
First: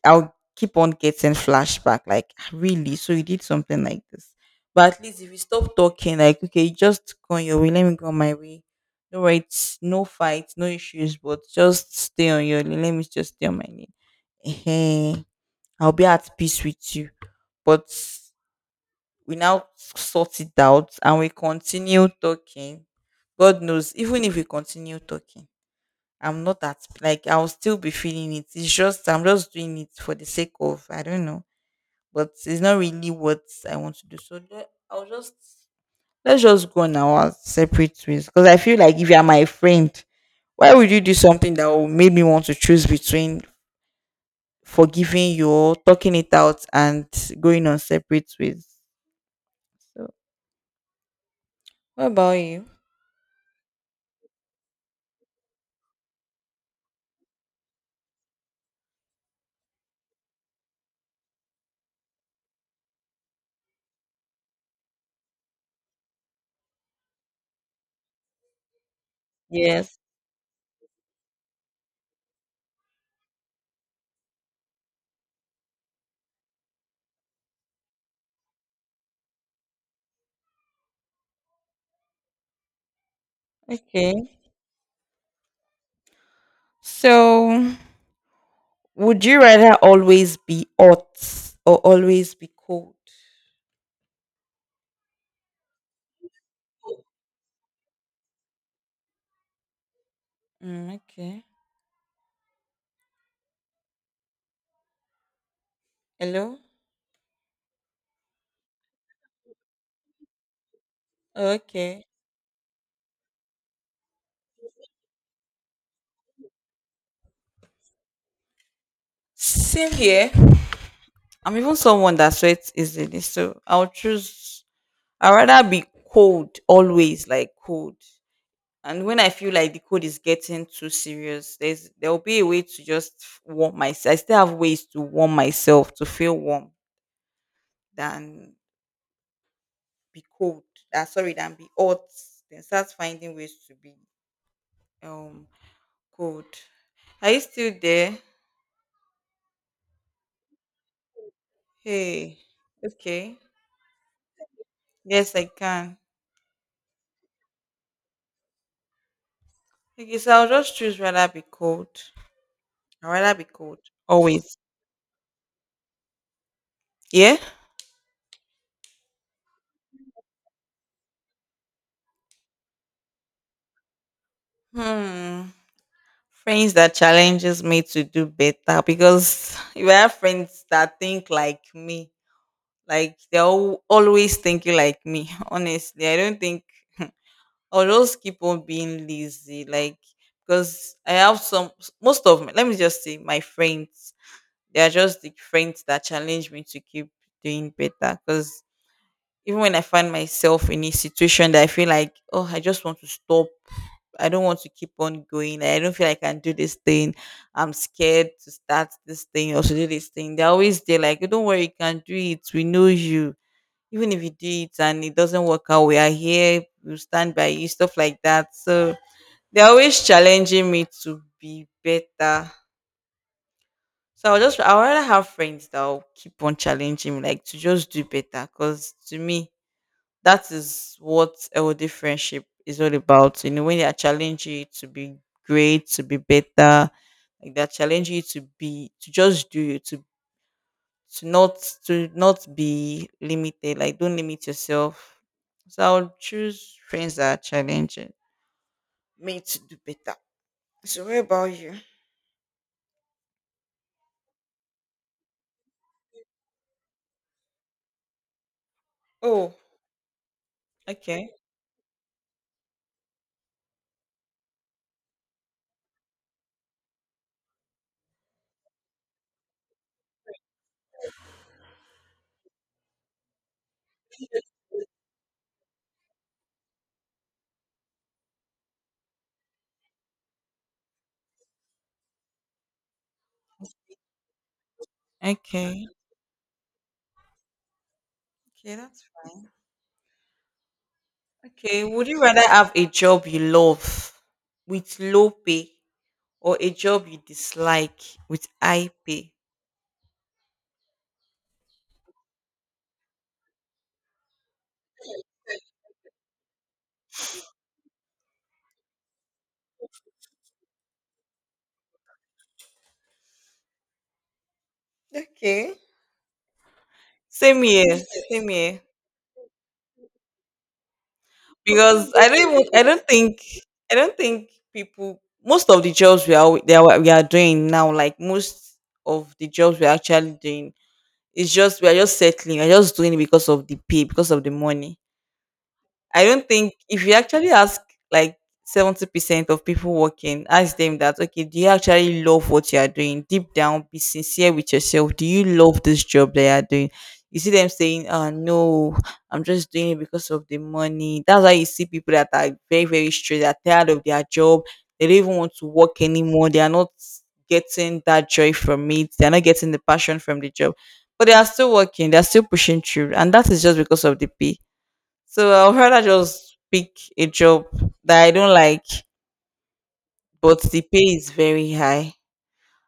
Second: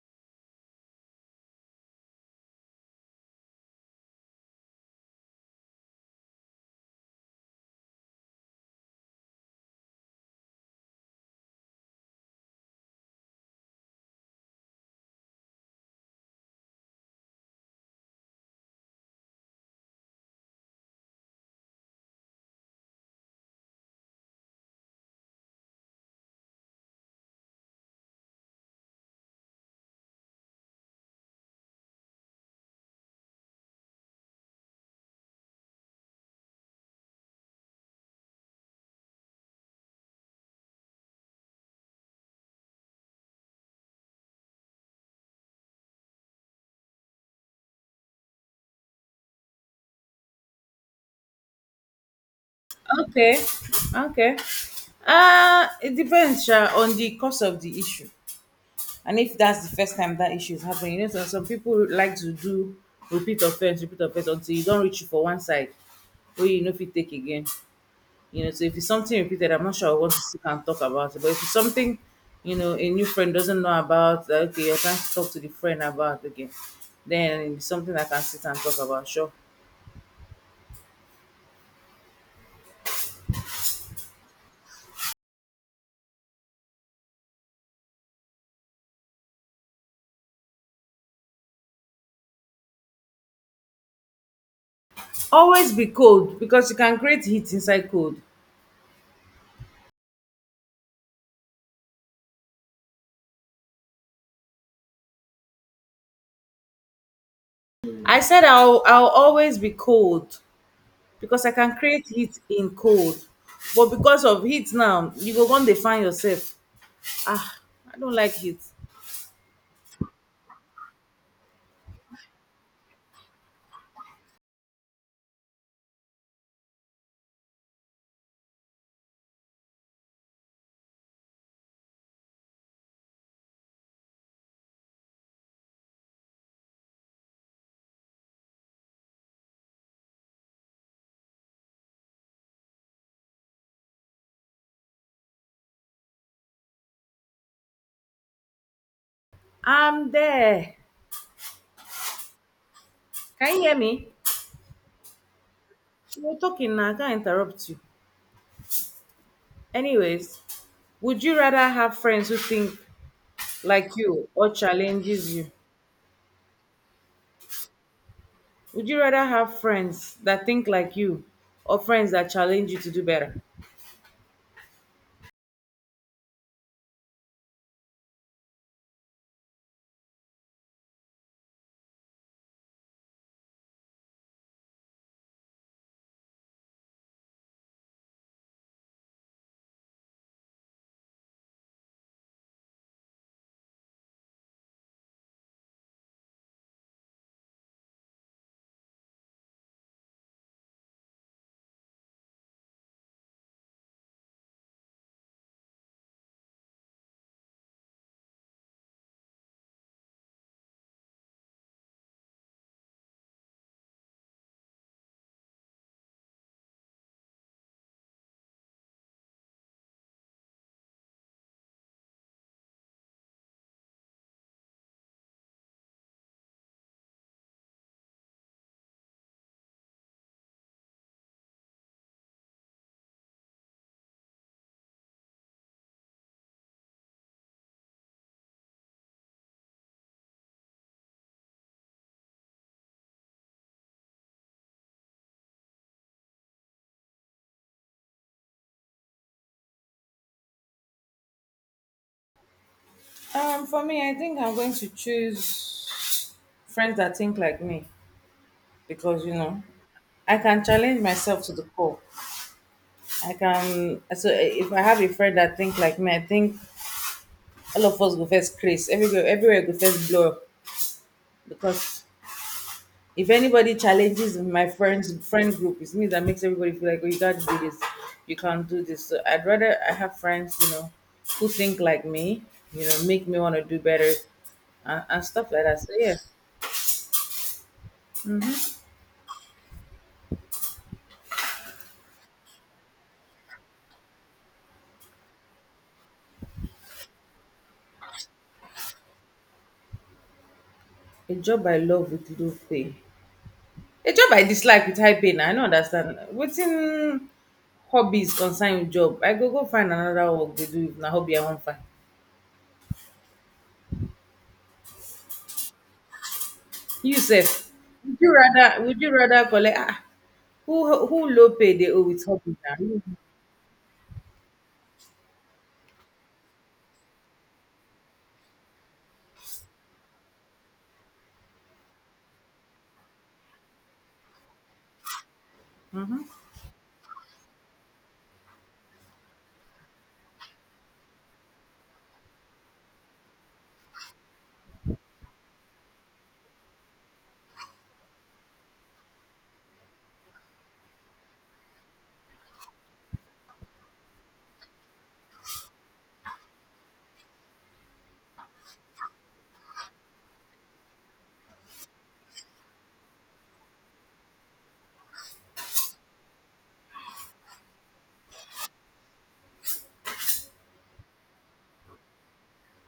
Speaker 1: I'll keep on getting flashback. Like, "Ah, really, so you did something like this." But at least if you stop talking, like, okay, just go on your way. Let me go on my way. No rights, no fights, no issues. But just stay on your lane. Let me just stay on my lane. Hey, I'll be at peace with you. But we now sort it out and we continue talking. God knows, even if we continue talking, I'm not at like I'll still be feeling it. It's just I'm just doing it for the sake of I don't know, but it's not really what I want to do. I'll just let's just go on our separate ways because I feel like if you are my friend, why would you do something that will make me want to choose between forgiving you, or talking it out, and going on separate ways? So what about you?
Speaker 2: Okay. Okay. It depends sha, on the cause of the issue. And if that's the first time that issue is happening, you know, some people like to do repeat offense until you don't reach you for one side where you know if you take again. You know, so if it's something repeated, I'm not sure
Speaker 1: Yes.
Speaker 2: I want to sit and talk about it. But if it's something, you know, a new friend doesn't know about, that, okay, you're trying to talk to the friend about again, then it's something I can sit and talk about. Sure.
Speaker 1: Okay. So, would you rather always be hot or always be cold?
Speaker 2: Always be cold because you can create heat inside cold.
Speaker 1: Mm, okay. Hello?
Speaker 2: I said I'll always be cold because I can
Speaker 1: Okay.
Speaker 2: create heat in cold. But because of heat now, you go one dey find yourself. Ah, I don't like heat.
Speaker 1: Same here. I'm even someone that sweats easily, so I'll choose. I'd rather be cold always, like cold. And when I feel like the code is getting too serious, there will be a way to just warm myself. I still have ways to warm myself to feel warm than be cold. Sorry, than be hot. Then start finding ways to be um cold. Are you still there?
Speaker 2: I'm there.
Speaker 1: Hey, okay.
Speaker 2: Can you hear me?
Speaker 1: Yes, I can.
Speaker 2: You're talking now. I can't interrupt you.
Speaker 1: Okay, so
Speaker 2: Anyways,
Speaker 1: I'll just choose
Speaker 2: would
Speaker 1: rather
Speaker 2: you
Speaker 1: be
Speaker 2: rather
Speaker 1: cold.
Speaker 2: have friends who think
Speaker 1: I'd rather be cold
Speaker 2: like you or
Speaker 1: always.
Speaker 2: challenges you?
Speaker 1: Yeah.
Speaker 2: Would you rather have friends that think like you or friends that challenge you to do better?
Speaker 1: Hmm. Friends that challenges me to do better because <laughs> if I have friends that think like me, like they're always thinking like me. <laughs> Honestly, I don't think I'll just keep on being lazy. Like because I have some most of my, let me just say my friends. They are just the friends that challenge me to keep doing better. Because even when I find myself in a situation that I feel like, oh, I just want to stop. I don't want to keep on going. Like, I don't feel like I can do this thing. I'm scared to start this thing or to do this thing. They're always there, like, "Oh, don't worry, you can do it. We know you. Even if you do it and it doesn't work out, we are here. We'll stand by you," stuff like that. So they're always challenging me to be better. So I'd rather have friends that will keep on challenging me, like to just do better. Because to me, that is what healthy friendship is all about. You know, when they are challenging you to be great, to be better, like they're challenging you to be to just do you to not to not be limited. Like don't limit yourself. So I would choose friends that are challenging me to do better. So what about you?
Speaker 2: For me, I think I'm going to choose friends that think like me because you
Speaker 1: Oh,
Speaker 2: know I can challenge
Speaker 1: okay,
Speaker 2: myself to the core. I can so eh, if I have a friend that think like me, I think all of us go first craze. Everywhere, everywhere go first blow up because if anybody challenges my friend group, it's me that makes everybody feel like, oh, you gotta do this, you can't do this. So I'd rather I have friends, you know, who think like me, you know, make me want to do better and stuff like that.
Speaker 1: okay,
Speaker 2: So yeah,
Speaker 1: okay. That's okay. Would you rather have a job you love with low pay or a job you dislike with high pay?
Speaker 2: a job I love with low pay. A job I dislike with high pay na I no understand. Wetin hobbies concern with job? I go go find another work to do if na hobby I wan find.
Speaker 1: Okay.
Speaker 2: You
Speaker 1: Same
Speaker 2: sef,
Speaker 1: here,
Speaker 2: would you
Speaker 1: same here.
Speaker 2: rather would you rather collect ah, who low pay dey owe
Speaker 1: Because
Speaker 2: with hobby na?
Speaker 1: I don't think people most of the jobs we are doing now, like most of the jobs we are actually doing, it's just we are just settling, we are just doing it because of the pay, because of the money. I don't think if you actually ask like 70% of people working, ask them that, okay, do you actually love what you are doing? Deep down, be sincere with yourself. Do you love this job that you are doing? You see them saying, oh, no, I'm just doing it because of the money. That's why you see people that are very, very straight, they're tired of their job. They don't even want to work anymore. They are not getting that joy from it. They're not getting the passion from the job. But they are still working. They're still pushing through. And that is just because of the pay. So I'll rather just pick a job that I don't like, but the pay is very high.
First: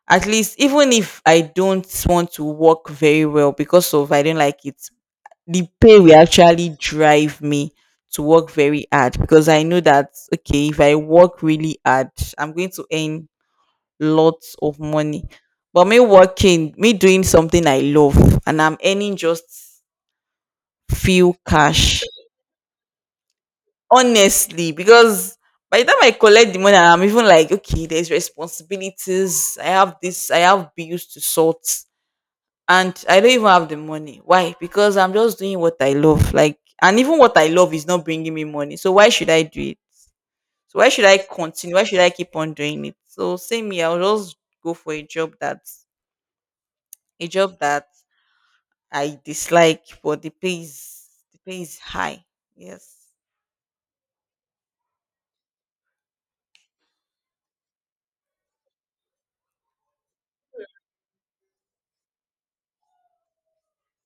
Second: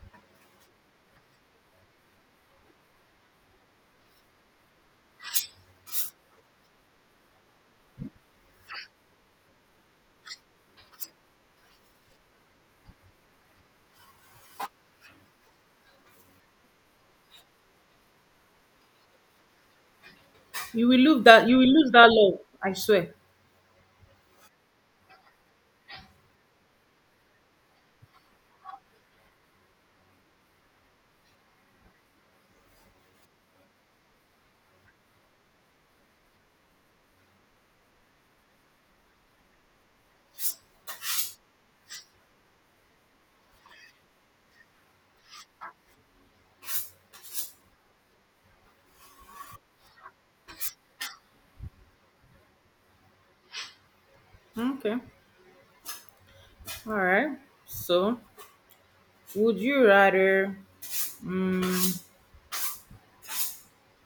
Speaker 1: At least, even if I don't want to work very well because of I don't like it, the pay will actually drive me to work very hard because I know that, okay, if I work really hard, I'm going to earn lots of money. But me working, me doing something I love, and I'm earning just few
Speaker 2: You will lose
Speaker 1: cash
Speaker 2: that love, I swear.
Speaker 1: honestly. Because by the time I collect the money, I'm even like, okay, there's responsibilities, I have this, I have bills to sort, and I don't even have the money. Why? Because I'm just doing what I love, like and even what I love is not bringing me money, so why should I do it? So why should I continue? Why should I keep on doing it? So same here, I'll just go for a job that a job that I dislike but the pay is high. Yes.
Speaker 2: Okay. Alright. So would you rather um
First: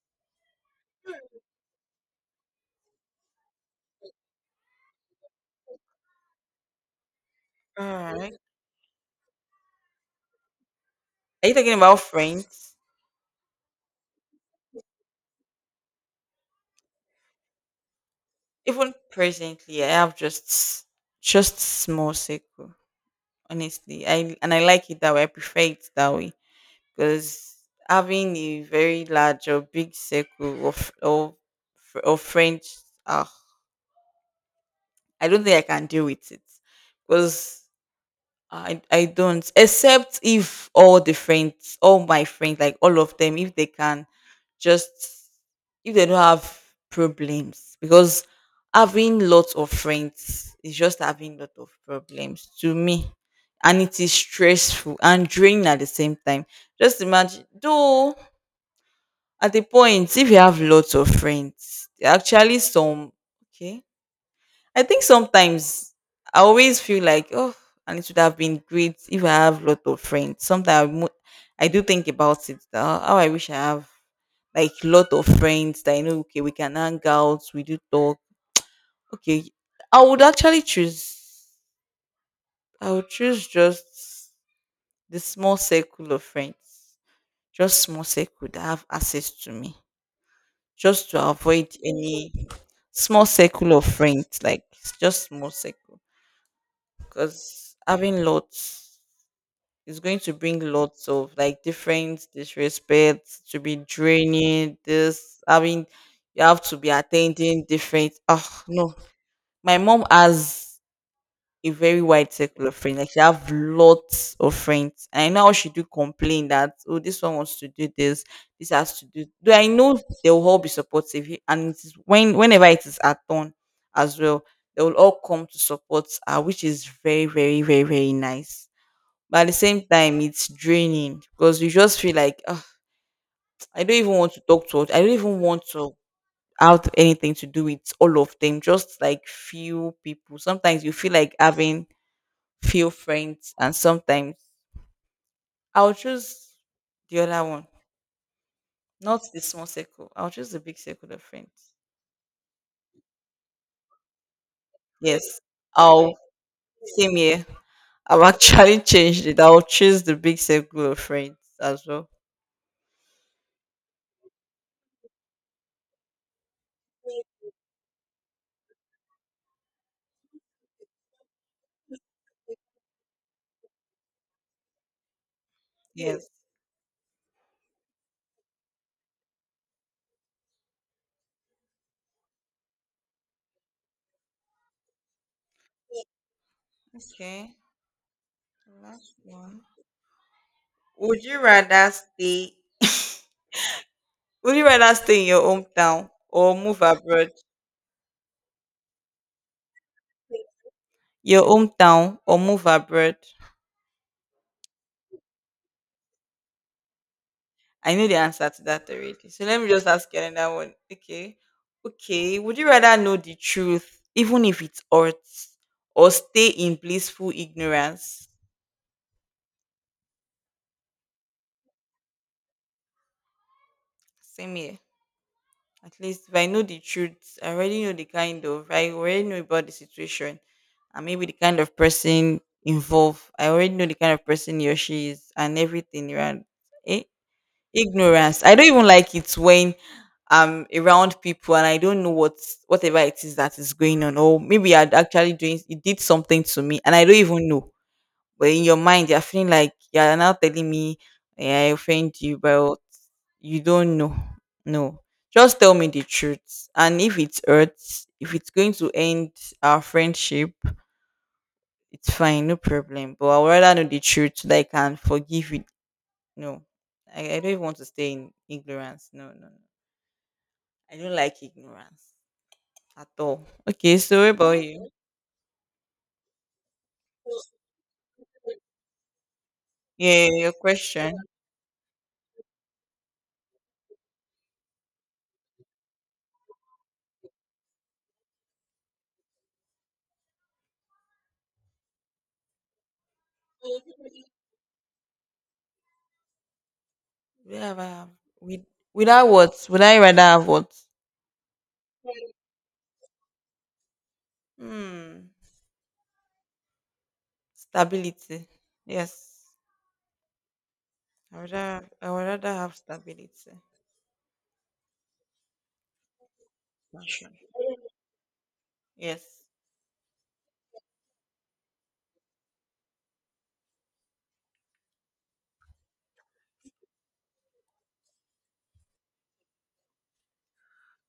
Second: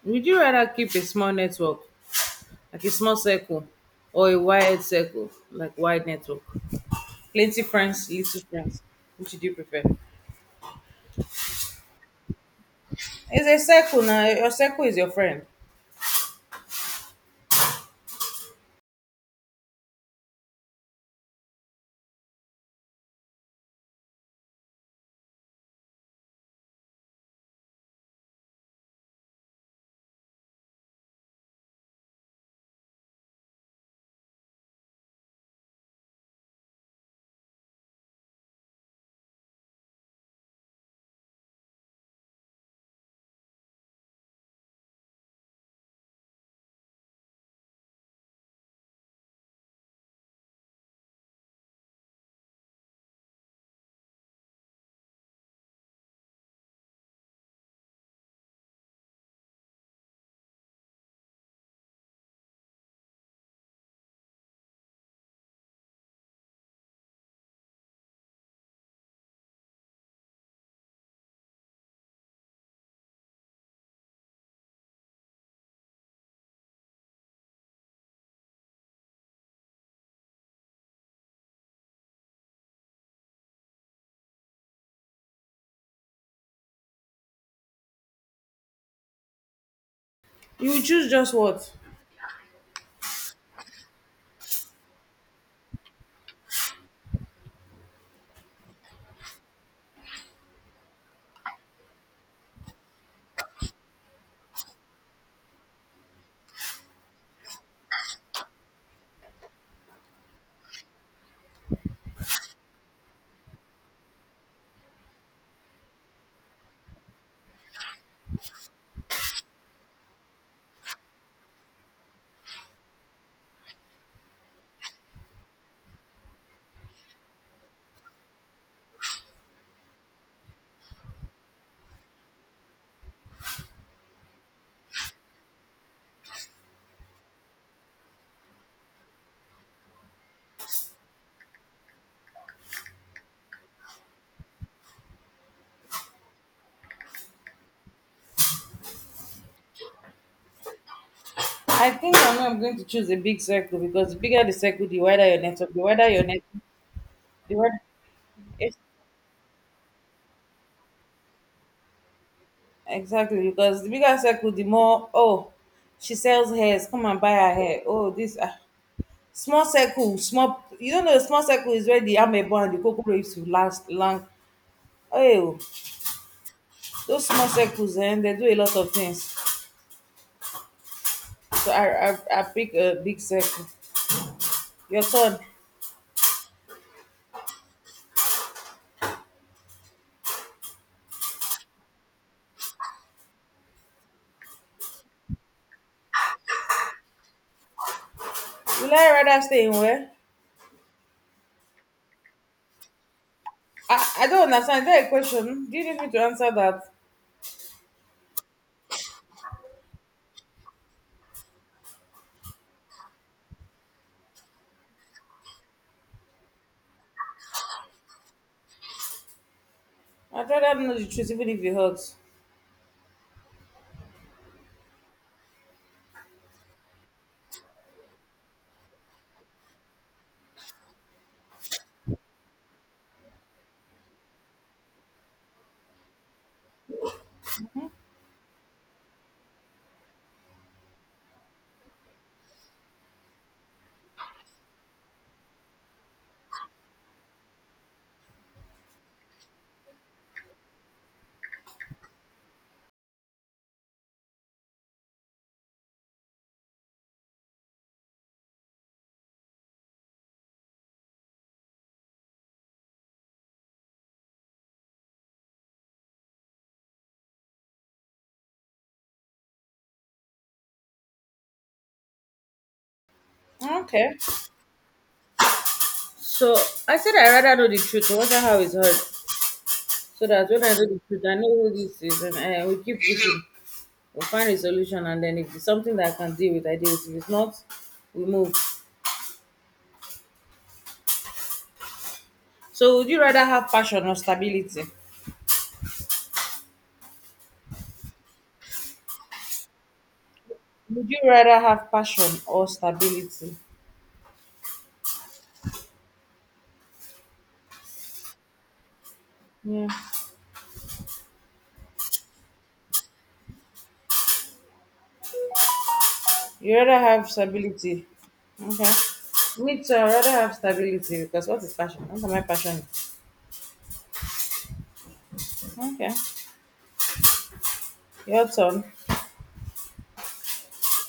Speaker 2: would you rather keep a small network, like a small circle, or a wide circle, like wide network? Plenty friends,
Speaker 1: All right.
Speaker 2: little friends. Which do you prefer?
Speaker 1: Are you talking about friends?
Speaker 2: It's a circle now. Your circle is your friend.
Speaker 1: Even presently I have just small circle honestly, I and I like it that way, I prefer it that way because having a very large or big circle of friends, ah, I don't think I can deal with it because I don't, except if all the friends, all my friends, like all of them, if they can just if they don't have problems, because having lots of friends is just having lot of problems to me, and it is stressful and draining at the same time. Just imagine though at the point if you have lots of friends, there are actually some okay I think sometimes I always feel like, oh, and it would have been great if I have lot of friends. Sometimes I do think about it. That, "Ah, how I wish I have like lot of friends that I know. Okay, we can hang out. We do talk." Okay, I would actually choose. I would choose just the small circle of friends, just small circle that have access to me,
Speaker 2: You will
Speaker 1: just
Speaker 2: choose
Speaker 1: to
Speaker 2: just
Speaker 1: avoid
Speaker 2: what?
Speaker 1: any small circle of friends, like just small circle. Because having lots is going to bring lots of like different disrespect, to be draining, this having you have to be attending different, oh no, my mom has a very wide circle of friends. Like she have lots of friends. And I know how she do complain that, oh, this one wants to do this, this has to do. Though I know they will all be supportive, and it is when whenever it is her turn as well, they will all come to support her, which is very, very, very, very nice. But at the same time, it's draining because you just feel like, "Ah, I don't even want to talk to her. I don't even want to have anything to do with all of them. Just like few people." Sometimes you feel like having few friends, and sometimes I'll choose the other one, not the small circle. I'll choose the big circle of friends.
Speaker 2: I think I know I'm going to choose a big circle because the bigger the circle, the wider
Speaker 1: Yes,
Speaker 2: your network. The wider
Speaker 1: I'll
Speaker 2: your net,
Speaker 1: same here.
Speaker 2: the wider.
Speaker 1: I've
Speaker 2: Yes,
Speaker 1: actually <laughs> changed it. I'll choose the big circle of friends as well.
Speaker 2: exactly. Because the bigger circle, the more. Oh, she sells hairs. Come and buy her hair. Oh, this ah, small circle, small. You don't know, a small circle is where the amebo and the kokoro used to last long. Hey, oh,
Speaker 1: Yes.
Speaker 2: those small circles, and they do a lot of things. So I pick a big circle. Your son,
Speaker 1: Okay. Last one. Would you rather stay? Would you rather stay in your hometown or move abroad?
Speaker 2: will I rather stay in where?
Speaker 1: Your hometown or move abroad?
Speaker 2: I don't understand. Is that a question? Do you need me to answer that?
Speaker 1: I know the answer to that already. So let me just ask you another one. Okay. Okay. Would you rather know the truth, even if it hurts, or stay in blissful ignorance?
Speaker 2: I'd rather know the truth, even if it hurts.
Speaker 1: Same here. At least if I know the truth, I already know the kind of, I already know about the situation and maybe the kind of person involved. I already know the kind of person he or she is and everything around. Eh? Ignorance, I don't even like it when I'm around people and I don't know what whatever it is that is going on, or maybe you're actually doing it, did something to me and I don't even know, but in your mind you're feeling like you're now telling me, eh, I offend you but you don't know. No, just tell me the truth, and if it hurts, if it's going to end our friendship, it's fine, no problem, but I would rather know the truth so that I can forgive you. No. I don't even want to stay in ignorance. No, no, no. I don't like ignorance at all. Okay,
Speaker 2: Okay.
Speaker 1: so what about you?
Speaker 2: So I said I'd rather know the truth, no matter how it's hurt,
Speaker 1: Yeah,
Speaker 2: so that
Speaker 1: your
Speaker 2: when I know the
Speaker 1: question.
Speaker 2: truth, I know who this is, and we keep pushing. We'll find a solution, and then if it's something that I can deal with, I deal with. If it's not, we move. So would you rather have passion or stability?
Speaker 1: Would I have with without what? Would I rather have what?
Speaker 2: Would you rather have passion or stability?
Speaker 1: Hmm. Stability. Yes.
Speaker 2: Yeah.
Speaker 1: I would rather have stability.
Speaker 2: You rather
Speaker 1: That's
Speaker 2: have
Speaker 1: right.
Speaker 2: stability. Okay.
Speaker 1: Yes.
Speaker 2: Me too, I rather have stability because what is passion? What am I passionate? Okay. Your turn.